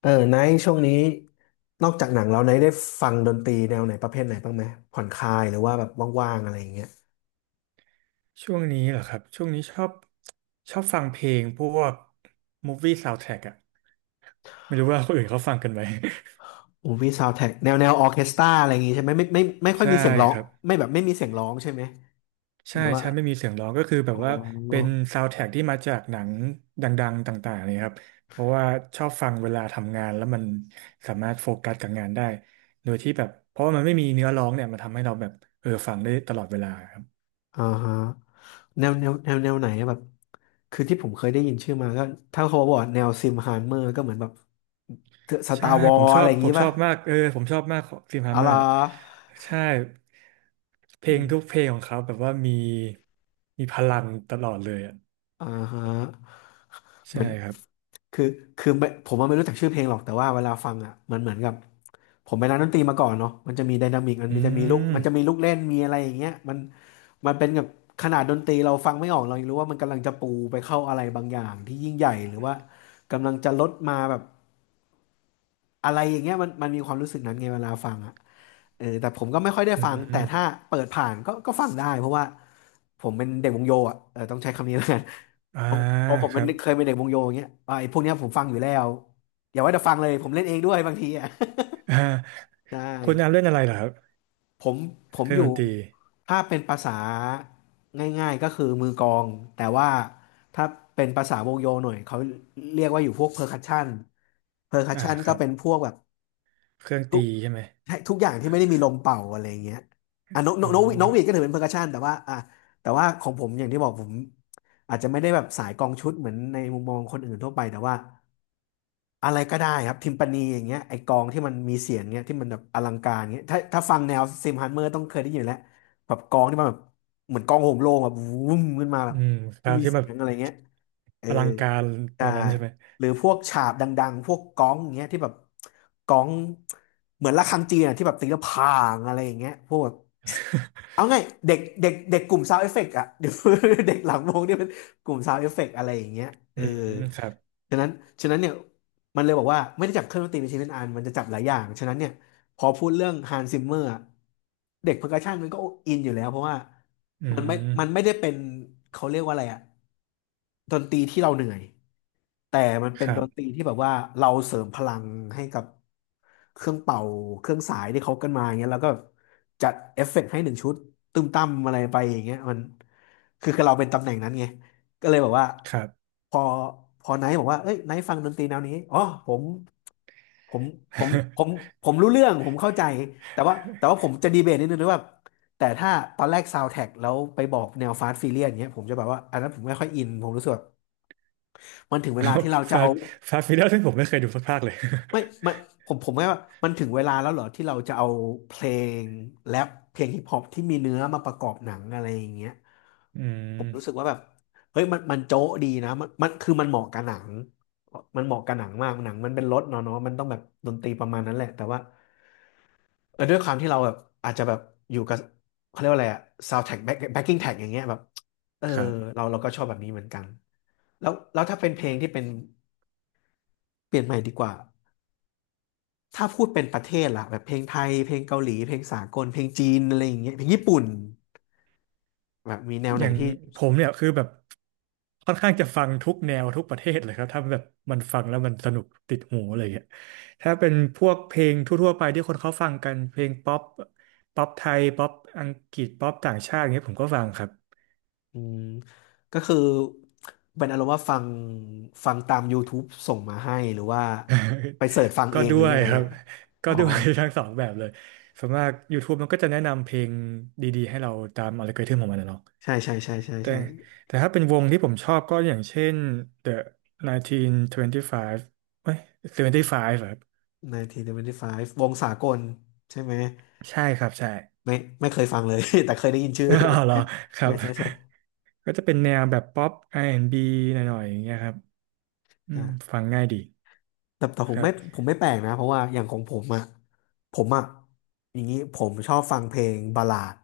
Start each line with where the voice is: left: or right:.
left: ไนท์ช่วงนี้นอกจากหนังแล้วไนท์ได้ฟังดนตรีแนวไหนประเภทไหนบ้างไหมผ่อนคลายหรือว่าแบบว่างๆอะไรอย่างเงี้ย
right: ช่วงนี้เหรอครับช่วงนี้ชอบฟังเพลงพวกมูฟวี่ซาว d t ท a c k อะไม่รู้ว่าคนอื่นเขาฟังกันไหม
left: มูฟวี่ซาวด์แทร็กแนวออร์เคสตราอะไรอย่างงี้ใช่ไหมไม่ ค่อย
right: ใช่
left: มีเสียงร้อ
right: ค
left: ง
right: รับ
left: ไม่แบบไม่มีเสียงร้องใช่ไหมห
right: ใช่
left: รือว่า
right: ใช่ไม่มีเสียงร้องก็คือแบ
left: อ๋
right: บว่าเป็น
left: อ
right: ซาว d t ท a c k ที่มาจากหนังดังๆต่างๆเลยครับเพราะว่าชอบฟังเวลาทำงานแล้วมันสามารถโฟกัสกับงานได้โดยที่แบบเพราะว่ามันไม่มีเนื้อร้องเนี่ยมันทำให้เราแบบเออฟังได้ตลอดเวลาครับ
left: อ่าฮะแนวไหนแบบคือที่ผมเคยได้ยินชื่อมาก็ถ้าเขาบอกว่าแนวซิมฮาร์เมอร์ก็เหมือนแบบส
right: ใช่
left: ตาร์วอ
right: ผ
left: ร
right: มช
left: อะ
right: อ
left: ไร
right: บ
left: อย่าง
right: ผ
left: งี้
right: มชอ
left: ป่ะ
right: บมากเออผมชอบมากของฟิล์มฮั
left: อะ
right: มเม
left: ไร
right: อร์
left: อ
right: ใช่เพล
left: อื
right: ง
left: ม
right: ทุกเพลงของเขาแบบว่ามีมีพลังตลอดเลยอ่ะ
left: อ่าฮะเหมื
right: ใช่
left: อน
right: ครับ
left: คือคือไม่ผมว่าไม่รู้จักชื่อเพลงหรอกแต่ว่าเวลาฟังอ่ะมันเหมือนกับผมไป็นนดนตรีมาก่อนเนาะมันจะมีไดนามิกมัน
right: อื
left: มันจะมีลูก
right: ม
left: เล่นมีอะไรอย่างเงี้ยมันมันเป็นกับขนาดดนตรีเราฟังไม่ออกเรายังรู้ว่ามันกำลังจะปูไปเข้าอะไรบางอย่างที่ยิ่งใหญ่หรือว่ากำลังจะลดมาแบบ อะไรอย่างเงี้ยมันมันมีความรู้สึกนั้นไงเวลาฟังอ่ะเออแต่ผมก็ไม่ค่อยได้
right: อื
left: ฟังแต่ถ้า
right: ม
left: เปิดผ่านก็ก็ฟังได้เพราะว่าผมเป็นเด็กวงโยอ่ะเออต้องใช้คำนี้แล้วกัน
right: อ่า
left: เพราะผม
right: ค
left: เป็
right: รั
left: น
right: บ
left: เคยเป็นเด็กวงโยอย่างเงี้ยอ่ะไอ้พวกเนี้ยผมฟังอยู่แล้วอย่าว่าแต่ฟังเลยผมเล่นเองด้วยบางทีอ่ะ
right: อ่า
left: ได้
right: คุณอาเล่นอะไรเหรอครับ
left: ผมผม
right: เครื่อ
left: อ
right: งด
left: ยู่
right: นตรี
left: ถ้าเป็นภาษาง่ายๆก็คือมือกลองแต่ว่าถ้าเป็นภาษาวงโยหน่อยเขาเรียกว่าอยู่พวกเพอร์คัชชันเพอร์คัช
right: อ่า
left: ชัน
right: ค
left: ก็
right: รับ
left: เป็นพวกแบบ
right: เครื่อง
left: ทุก
right: ตีใช่ไหม
left: ทุกอย่างที่ไม่ได้มีลมเป่าอะไรอย่างเงี้ยอ่ะนกน
right: อ๋
left: กนกหวีดนกหวีดก็
right: อ
left: ถือเป็นเพอร์คัชชันแต่ว่าอ่ะแต่ว่าของผมอย่างที่บอกผมอาจจะไม่ได้แบบสายกองชุดเหมือนในมุมมองคนอื่นทั่วไปแต่ว่า อะไรก็ได้ครับทิมปานีอย่างเงี้ยไอกลองที่มันมีเสียงเงี้ยที่มันแบบอลังการเงี้ยถ้าถ้าฟังแนวซิมฮันเมอร์ต้องเคยได้ยินอยู่แล้วแบบกลองที่มันแบบเหมือนกลองโหมโรงแบบวุ้มขึ้นมาแบบ
right: อืมครั
left: ที่
right: บ
left: มี
right: ที่แบ
left: เสี
right: บ
left: ยงอะไรเงี้ยเออ
right: อลังการ
left: ใช่
right: วันนั้นใช่ไหม
left: หรือพวกฉาบดังๆพวกก้องอย่างเงี้ยที่แบบก้องเหมือนระฆังจีนอะที่แบบตีแล้วพางอะไรอย่างเงี้ยพวกแบบเอา ไงเด็กเด็กเด็กกลุ่มซาวเอฟเฟกต์อะ เดี๋ยว เด็กหลังวงนี่เป็นกลุ่มซาวเอฟเฟกต์อะไรอย่างเงี้ยเอ
right: อื
left: อ
right: มครับ
left: ฉะนั้นฉะนั้นเนี่ย มันเลยบอกว่าไม่ได้จับเครื่องดนตรีเป็นชิ้นเป็นอันมันจะจับหลายอย่างฉะนั้นเนี่ยพอพูดเรื่องฮันซิมเมอร์เด็กเพอร์คัชชันมันก็อินอยู่แล้วเพราะว่า
right: อื
left: มันไม่มันไม่
right: ม
left: ได้เป็นเขาเรียกว่าอะไรอะดนตรีที่เราเหนื่อยแต่มันเป็
right: ค
left: นด
right: รับ
left: นตรีที่แบบว่าเราเสริมพลังให้กับเครื่องเป่าเครื่องสายที่เขากันมาอย่างเงี้ยแล้วก็จัดเอฟเฟกต์ให้หนึ่งชุดตึมตั้มอะไรไปอย่างเงี้ยมันคือคือเราเป็นตำแหน่งนั้นไงก็เลยบอกว่า
right: ครับ
left: พอพอไนท์บอกว่าเอ้ยไนท์ฟังดนตรีแนวนี้อ๋อผม ผมผมผม ผมรู้เรื่องผมเข้าใจแต่ว่าผมจะดีเบตนิดนึงด้วยว่าแต่ถ้าตอนแรกซาวด์แท c กแล้วไปบอกแนวฟาสต์ฟิเลียนเงี้ยผมจะแบบว่าอันนั้นผมไม่ค่อยอินผมรู้สึกแบบมันถึง เว
right: อ้า
left: ลา
right: ว
left: ที่เราจะ
right: ฟา
left: เอา
right: สฟาสฟิลเลอร์ที่ผมไม่เคยดูสักภาคเลย
left: ไม่มันผมผมไม่ว่ามันถึงเวลาแล้วเหรอที่เราจะเอาเพลงแรปเพลงฮิปฮอปที่มีเนื้อมาประกอบหนังอะไรอย่างเงี้ย
right: อื
left: ผมรู้สึ
right: ม
left: กว่าแบบเฮ้ยมันมันโจ๊ะดีนะมันมันคือมันเหมาะกับหนังมันเหมาะกับหนังมากหนังมันเป็นรถเนาะเนาะมันต้องแบบดนตรีประมาณนั้นแหละแต่ว่า เออด้วยความที่เราแบบอาจจะแบบอยู่กับเขาเรียกว่าอะไรอะซาวด์แท็กแบ็คแบ็คกิ้งแท็กอย่างเงี้ยแบบเออ
right: ครับ
left: เราก็ชอบแบบนี้เหมือนกันแล้วถ้าเป็นเพลงที่เป็นเปลี่ยนใหม่ดีกว่าถ้าพูดเป็นประเทศล่ะแบบเพลงไทยเพลงเกาหลีเพลงสากลเพลงจีนอะไรอย่างเงี้ยเพลงญี่ปุ่นแบบมีแนว
right: อ
left: ไหน
right: ย่าง
left: ที่
right: ผมเนี่ยคือแบบค่อนข้างจะฟังทุกแนวทุกประเทศเลยครับถ้าแบบมันฟังแล้วมันสนุกติดหูอะไรอย่างเงี้ยถ้าเป็นพวกเพลงทั่วๆไปที่คนเขาฟังกันเพลงป๊อปป๊อปไทยป๊อปอังกฤษป๊อปต่างชาติอย่างเงี้ยผมก็ฟังครับ
left: อืมก็คือเป็นอารมณ์ว่าฟังฟังตาม YouTube ส่งมาให้หรือว่าไปเสิร์ชฟัง
right: ก็
left: เอง
right: ด้
left: หรือ
right: วย
left: ยังไง
right: ครับ
left: อะ
right: ก็
left: อ๋อ
right: ด้วยทั้งสองแบบเลยส่วนมาก YouTube มันก็จะแนะนำเพลงดีๆให้เราตามอัลกอริทึมของมันนะเนาะ
left: ใช่ใช่ใช่ใช่
right: แต่
left: ใช่
right: แต่ถ้าเป็นวงที่ผมชอบก็อย่างเช่น The 1925เก้ายี่สิบห้าเอ้ย75ครับ
left: หน1975วงสากลใช่ไหม
right: ใช่ครับใช่
left: ไม่ไม่เคยฟังเลย แต่เคยได้ยินชื่ อ
right: อ๋อเหรอค รั
left: ใช่
right: บ
left: ใช่ใช่
right: ก็จะเป็นแนวแบบป๊อปอาร์แอนด์บ b หน่อยๆอย่างเงี้ยครับอืม
left: อ่า
right: ฟังง่ายดี
left: แต่ผ
right: ค
left: ม
right: รั
left: ไม่
right: บ
left: ผมไม่แปลกนะเพราะว่าอย่างของผมอ่ะผมอ่ะอย่างนี้ผมชอบฟังเพลงบัลลาด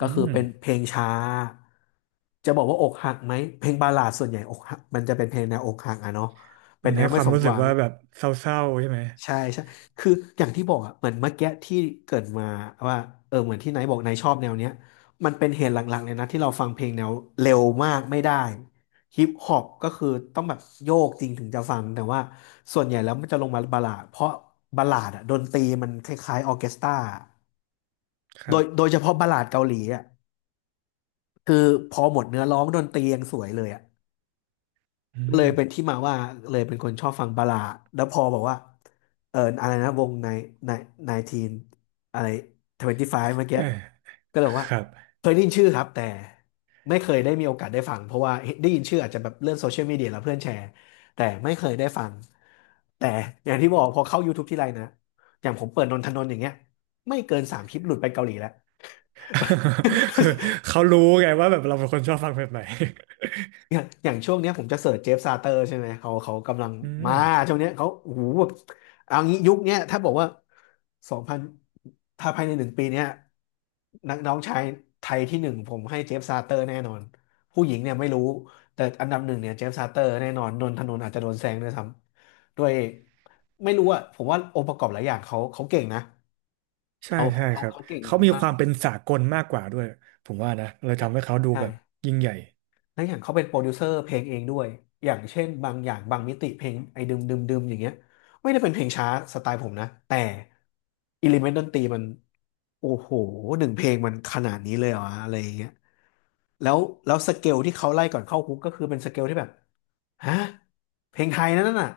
right: อื
left: ก็คือ
right: ม
left: เป็นเพลงช้าจะบอกว่าอกหักไหมเพลงบัลลาดส่วนใหญ่อกหักมันจะเป็นเพลงแนวอกหักอะเนาะเป็
right: มั
left: น
right: น
left: แน
right: ให้
left: ว
right: ค
left: ไม่
right: วาม
left: สม
right: รู้
left: ห
right: สึก
left: วัง
right: ว่าแบบเศร้าๆใช่ไหม
left: ใช่ใช่ คืออย่างที่บอกอ่ะเหมือนเมื่อกี้ที่เกริดมาว่าเออเหมือนที่ไนท์บอกไนท์ชอบแนวเนี้ยมันเป็นเหตุหลักๆเลยนะที่เราฟังเพลงแนวเร็วมากไม่ได้ฮิปฮอปก็คือต้องแบบโยกจริงถึงจะฟังแต่ว่าส่วนใหญ่แล้วมันจะลงมาบัลลาดเพราะบัลลาดอ่ะดนตรีมันคล้ายๆออร์เคสตรา
right: ค
left: โด
right: รั
left: ยโด
right: บ
left: ยเฉพาะบัลลาดเกาหลีอ่ะคือพอหมดเนื้อร้องดนตรียังสวยเลยอ่ะ
right: อื
left: เล
right: ม
left: ยเป็นที่มาว่าเลยเป็นคนชอบฟังบัลลาดแล้วพอบอกว่าเอออะไรนะวงในในไนทีนอะไรทเวนตี้ไฟเมื่อกี้
right: เออ
left: ก็เลยบอก
right: ค
left: ว่า
right: รับ
left: เคยได้ยินชื่อครับแต่ไม่เคยได้มีโอกาสได้ฟังเพราะว่าได้ยินชื่ออาจจะแบบเลื่อนโซเชียลมีเดียแล้วเพื่อนแชร์แต่ไม่เคยได้ฟังแต่อย่างที่บอกพอเข้า YouTube ที่ไรนะอย่างผมเปิดนนทนนท์อย่างเงี้ยไม่เกินสามคลิปหลุดไปเกาหลีแล้ว
right: คือเขารู้ไงว่าแบบเราเป็นคนชอบฟังแบบไหน
left: อย่างช่วงเนี้ยผมจะเสิร์ชเจฟซาเตอร์ใช่ไหมเขากำลัง
right: อื
left: มา
right: ม
left: ช่วงเนี้ยเขาโอ้โหแบบเอางี้ยุคเนี้ยถ้าบอกว่าสองพันถ้าภายใน 1 ปีเนี้ยนักน้องชายไทยที่หนึ่งผมให้เจฟซาเตอร์แน่นอนผู้หญิงเนี่ยไม่รู้แต่อันดับหนึ่งเนี่ยเจฟซาเตอร์แน่นอนนนทนนท์อาจจะโดนแซงด้วยซ้ำด้วยไม่รู้อะผมว่าองค์ประกอบหลายอย่างเขาเก่งนะ
right: ใช่
left: เขา
right: ใช่
left: เขาเขา
right: ครับ
left: เขาเก่ง
right: เขามี
left: มา
right: ความ
left: ก
right: เป็นสากลมากกว่าด้วยผมว่านะเลยทำให้เขาดูแบบ
left: ใช่
right: ยิ่งใหญ่
left: และอย่างเขาเป็นโปรดิวเซอร์เพลงเองด้วย อย่างเช่นบางอย่างบางมิติเพลงไอ้ดึมดึมดึมอย่างเงี้ยไม่ได้เป็นเพลงช้าสไตล์ผมนะแต่อิเลเมนต์ดนตรีมันโอ้โหหนึ่งเพลงมันขนาดนี้เลยเหรออะไรอย่างเงี้ยแล้วสเกลที่เขาไล่ก่อนเข้าคุกก็คือเป็นสเกลที่แบบฮะเพลงไทยนั่นน่ะ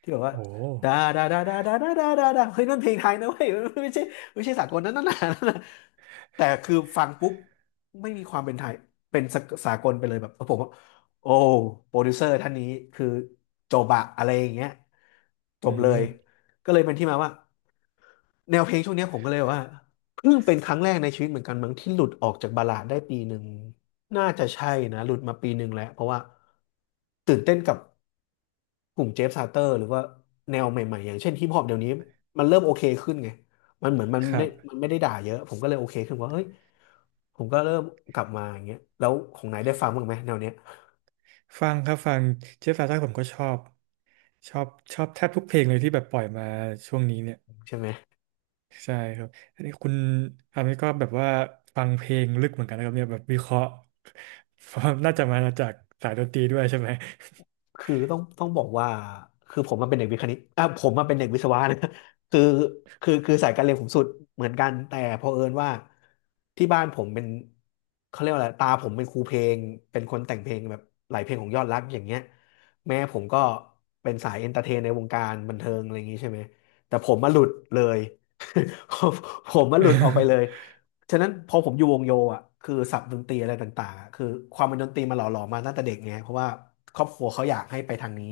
left: ที่แบบว่า
right: โอ้
left: ดาดาดาดาดาดาดาดาดาเฮ้ยนั่นเพลงไทยนะเว้ยมันไม่ใช่ไม่ใช่สากลนั่น น่ะนั่นน่ะแต่คือฟังปุ๊บไม่มีความเป็นไทยเป็นสากสากลไปเลยแบบผมว่าโอ้โปรดิวเซอร์ท่านนี้คือจบอะอะไรอย่างเงี้ยจ
right: อื
left: บเลย
right: ม
left: ก็เลยเป็นที่มาว่า แนวเพลงช่วงเนี้ยผมก็เลยว่าเพิ่งเป็นครั้งแรกในชีวิตเหมือนกันมั้งที่หลุดออกจากบัลลาดได้ 1 ปี น่าจะใช่นะหลุดมา 1 ปีแล้วเพราะว่าตื่นเต้นกับ กลุ่มเจฟซาเตอร์หรือว่าแนวใหม่ๆอย่างเช่นฮิปฮอปเดี๋ยวนี้มันเริ่มโอเคขึ้นไงมันเหมือนมัน
right: ค
left: ไม่
right: รั
left: ได้
right: บ
left: มันไม่ได้ด่าเยอะผมก็เลยโอเคขึ้นว่าเฮ้ยผมก็เริ่มกลับมาอย่างเงี้ยแล้วของไหนายได้ฟังบ้างไหมแนวเนี้ย
right: ฟังครับฟังเจฟฟาต่าผมก็ชอบชอบแทบทุกเพลงเลยที่แบบปล่อยมาช่วงนี้เนี่ย
left: ใช่ไหม
right: ใช่ครับอันนี้คุณอันนี้ก็แบบว่าฟังเพลงลึกเหมือนกันนะครับเนี่ยแบบวิเคราะห์ เพราะน่าจะมาจากสายดนตรีด้วยใช่ไหม
left: คือต้องบอกว่าคือผมมันเป็นเด็กวิทย์คณิตอ่ะผมมันเป็นเด็กวิศวะนะ คือคือสายการเรียนผมสุดเหมือนกันแต่เผอิญว่าที่บ้านผมเป็นเขาเรียกว่าอะไรตาผมเป็นครูเพลงเป็นคนแต่งเพลงแบบหลายเพลงของยอดรักอย่างเงี้ยแม่ผมก็เป็นสายเอนเตอร์เทนในวงการบันเทิงอะไรอย่างงี้ใช่ไหมแต่ผมมาหลุดเลย ผมผมมาหลุดออกไปเลย ฉะนั้นพอผมอยู่วงโยอ่ะคือศัพท์ดนตรีอะไรต่างๆอะคือความเป็นดนตรีมาหล่อหลอมมาตั้งแต่เด็กไงเพราะว่าครอบครัวเขาอยากให้ไปทางนี้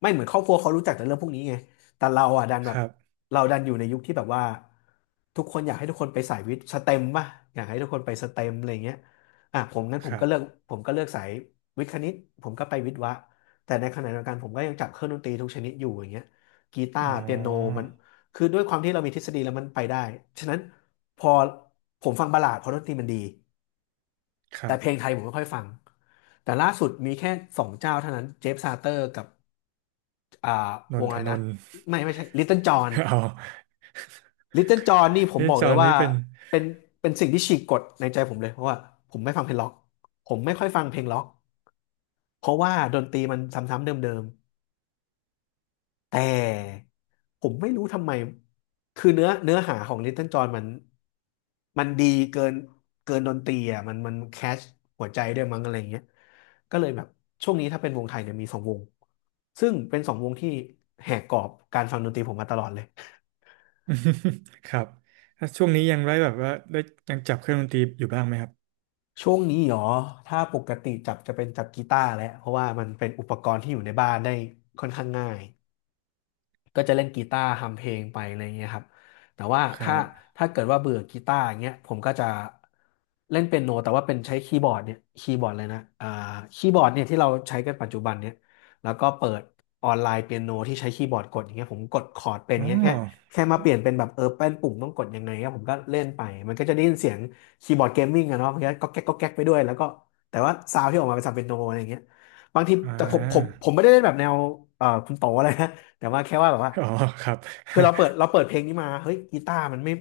left: ไม่เหมือนครอบครัวเขารู้จักแต่เรื่องพวกนี้ไงแต่เราอ่ะดัน แบ
right: ค
left: บ
right: รับ
left: เราดันอยู่ในยุคที่แบบว่าทุกคนอยากให้ทุกคนไปสายวิทย์สเต็มป่ะอยากให้ทุกคนไปสเต็มอะไรเงี้ยอ่ะผมงั้นผ
right: ค
left: ม
right: รั
left: ก็เลือก
right: บ
left: ผมก็เลือกสายวิทย์คณิตผมก็ไปวิทย์วะแต่ในขณะเดียวกันผมก็ยังจับเครื่องดนตรีทุกชนิดอยู่อย่างเงี้ยกีตา
right: อ๋
left: ร์เปียโน
right: อ
left: มัน คือด้วยความที่เรามีทฤษฎีแล้วมันไปได้ ฉะนั้นพอผมฟังบัลลาดเพราะดนตรีมันดี
right: ครั
left: แต่
right: บ
left: เพลงไทยผมไม่ค่อยฟังแต่ล่าสุดมีแค่สองเจ้าเท่านั้นเจฟซาเตอร์กับอ่า
right: น
left: ว
right: น
left: ง
right: ท
left: อะไร
right: น
left: นะ
right: นท์
left: ไม่ใช่ลิตเติ้ลจอห์น
right: อ๋อ
left: ลิตเติ้ลจอห์นนี่ผม
right: เฮ้ย
left: บอก
right: จ
left: เล
right: อ์
left: ย
right: น
left: ว่า
right: นี่เป็น
left: เป็นเป็นสิ่งที่ฉีกกฎในใจผมเลยเพราะว่าผมไม่ฟังเพลงล็อกผมไม่ค่อยฟังเพลงล็อกเพราะว่าดนตรีมันซ้ำๆเดิม แต่ผมไม่รู้ทำไมคือเนื้อหาของ Little John มันดีเกินเกินดนตรีอ่ะมันแคชหัวใจด้วยมั้งอะไรเงี้ยก็เลยแบบช่วงนี้ถ้าเป็นวงไทยเนี่ยมีสองวงซึ่งเป็นสองวงที่แหกกรอบการฟังดนตรีผมมาตลอดเลย
right: ครับแล้วช่วงนี้ยังได้แบบว่าได้ยังจับเครื่องดนตรีอยู่บ้างไหมครับ
left: ช่วงนี้หรอถ้าปกติจับจะเป็นจับกีตาร์แหละเพราะว่ามันเป็นอุปกรณ์ที่อยู่ในบ้านได้ค่อนข้างง่าย ก็จะเล่นกีตาร์ทำเพลงไปอะไรเงี้ยครับแต่ว่า
right: ครั
left: ถ้า
right: บ
left: ถ้าเกิดว่าเบื่อกีตาร์อย่างเงี้ยผมก็จะเล่นเปียโนแต่ว่าเป็นใช้คีย์บอร์ดเนี่ยคีย์บอร์ดเลยนะคีย์บอร์ดเนี่ยที่เราใช้กันปัจจุบันเนี่ยแล้วก็เปิดออนไลน์เปียโนที่ใช้คีย์บอร์ดกดอย่างเงี้ยผมกดคอร์ดเป็นอ
right: อ๋
left: ย่าง
right: อ
left: เงี้ยแค่มาเปลี่ยนเป็นแบบเป็นปุ่มต้องกดยังไงครับผมก็เล่นไปมันก็จะได้ยินเสียงคีย์บอร์ดเกมมิ่งอะเนาะมันก็แก๊กก็แก๊กไปด้วยแล้วก็แต่ว่าซาวด์ที่ออกมาเป็นซาวด์เปียโนอะไรอย่างเงี้ยบางที
right: อ่
left: แต่ผมผม
right: า
left: ผมไม่ได้เล่นแบบแนวคุณโตอะไรนะ แต่ว่าแค่ว่าแบบว่า
right: อ๋อครับ
left: คือเราเปิดเพลงนี้มาเฮ้ย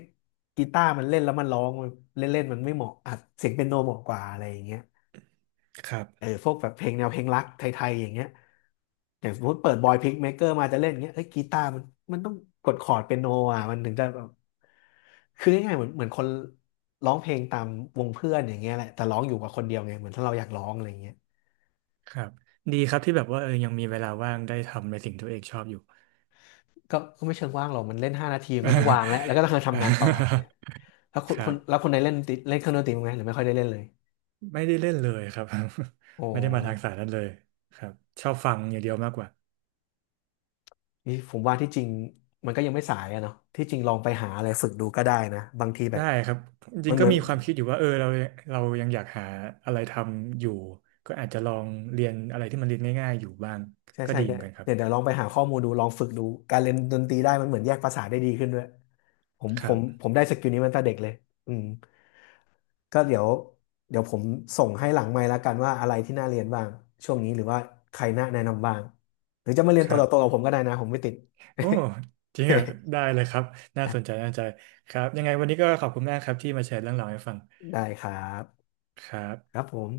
left: กีตาร์มันเล่นแล้วมันร้องมันเล่นเล่นมันไม่เหมาะอัดเสียงเปียโนเหมาะกว่าอะไรอย่างเงี้ย
right: ครับ
left: เออพวกแบบเพลงแนวเพลงรักไทยๆอย่างเงี้ยอย่างสมมติเปิดบอยพิกเมเกอร์มาจะเล่นอย่างเงี้ยเฮ้ยกีตาร์มันต้องกดคอร์ดเปียโนอ่ะมันถึงจะแบบคือง่ายๆเหมือนคนร้องเพลงตามวงเพื่อนอย่างเงี้ยแหละแต่ร้องอยู่กับคนเดียวไงเหมือนถ้าเราอยากร้องอะไรอย่างเงี้ย
right: ครับดีครับที่แบบว่าเออยังมีเวลาว่างได้ทำในสิ่งที่ตัวเองชอบอยู่
left: ก็ไม่เชิงว่างหรอกมันเล่น5 นาทีมันก็ต้องวางแล้วแล้วก็ต้องทำงานต่ออย่างเงี้ยแล้วค
right: ค
left: นค
right: รั
left: นแล้ว
right: บ
left: คนไหนเล่นเครื่องดนตรีมั้างไหมหรือไม่ค่อยได้เล่นเลย
right: ไม่ได้เล่นเลยครับ
left: โอ
right: ไม่ได้มาทาง
left: ้
right: สายนั้นเลยครับชอบฟังอย่างเดียวมากกว่า
left: นี่ผมว่าที่จริงมันก็ยังไม่สายอะเนาะที่จริงลองไปหาอะไรฝึกดูก็ได้นะบางทีแบ
right: ได้
left: บ
right: ครับจ
left: มั
right: ริ
left: น
right: งๆ
left: เห
right: ก็
left: มือน
right: มีความคิดอยู่ว่าเออเราเรายังอยากหาอะไรทำอยู่ก็อาจจะลองเรียนอะไรที่มันเรียนง่ายๆอยู่บ้าง
left: ใช่
right: ก็
left: ใช่
right: ดีเห
left: เนี่
right: มือ
left: ย
right: นกันครับ
left: เดี๋ยวลองไปหาข้อมูลดูลองฝึกดูการเล่นดนตรีได้มันเหมือนแยกภาษาทได้ดีขึ้นด้วยผม
right: ค
left: ผ
right: รั
left: ม
right: บ
left: ผมได้สกิลนี้มาตั้งแต่เด็กเลยอืม ก็เดี๋ยวผมส่งให้หลังไมค์แล้วกันว่าอะไรที่น่าเรียนบ้างช่วงนี้หรือว่าใครน่าแนะนำบ้างหรือจะมาเรียน
right: ค
left: ตัว
right: รั
left: ต่อตัวกับ
right: บ
left: ผมก็ได้นะผมไม่ติด
right: โอ้จริงเหรอได้เลยครับน่าสนใจน่าสนใจครับยังไงวันนี้ก็ขอบคุณมากครับที่มาแชร์เรื่องราวให้ฟัง
left: ได้ครับ
right: ครั
left: ค
right: บ
left: รับผม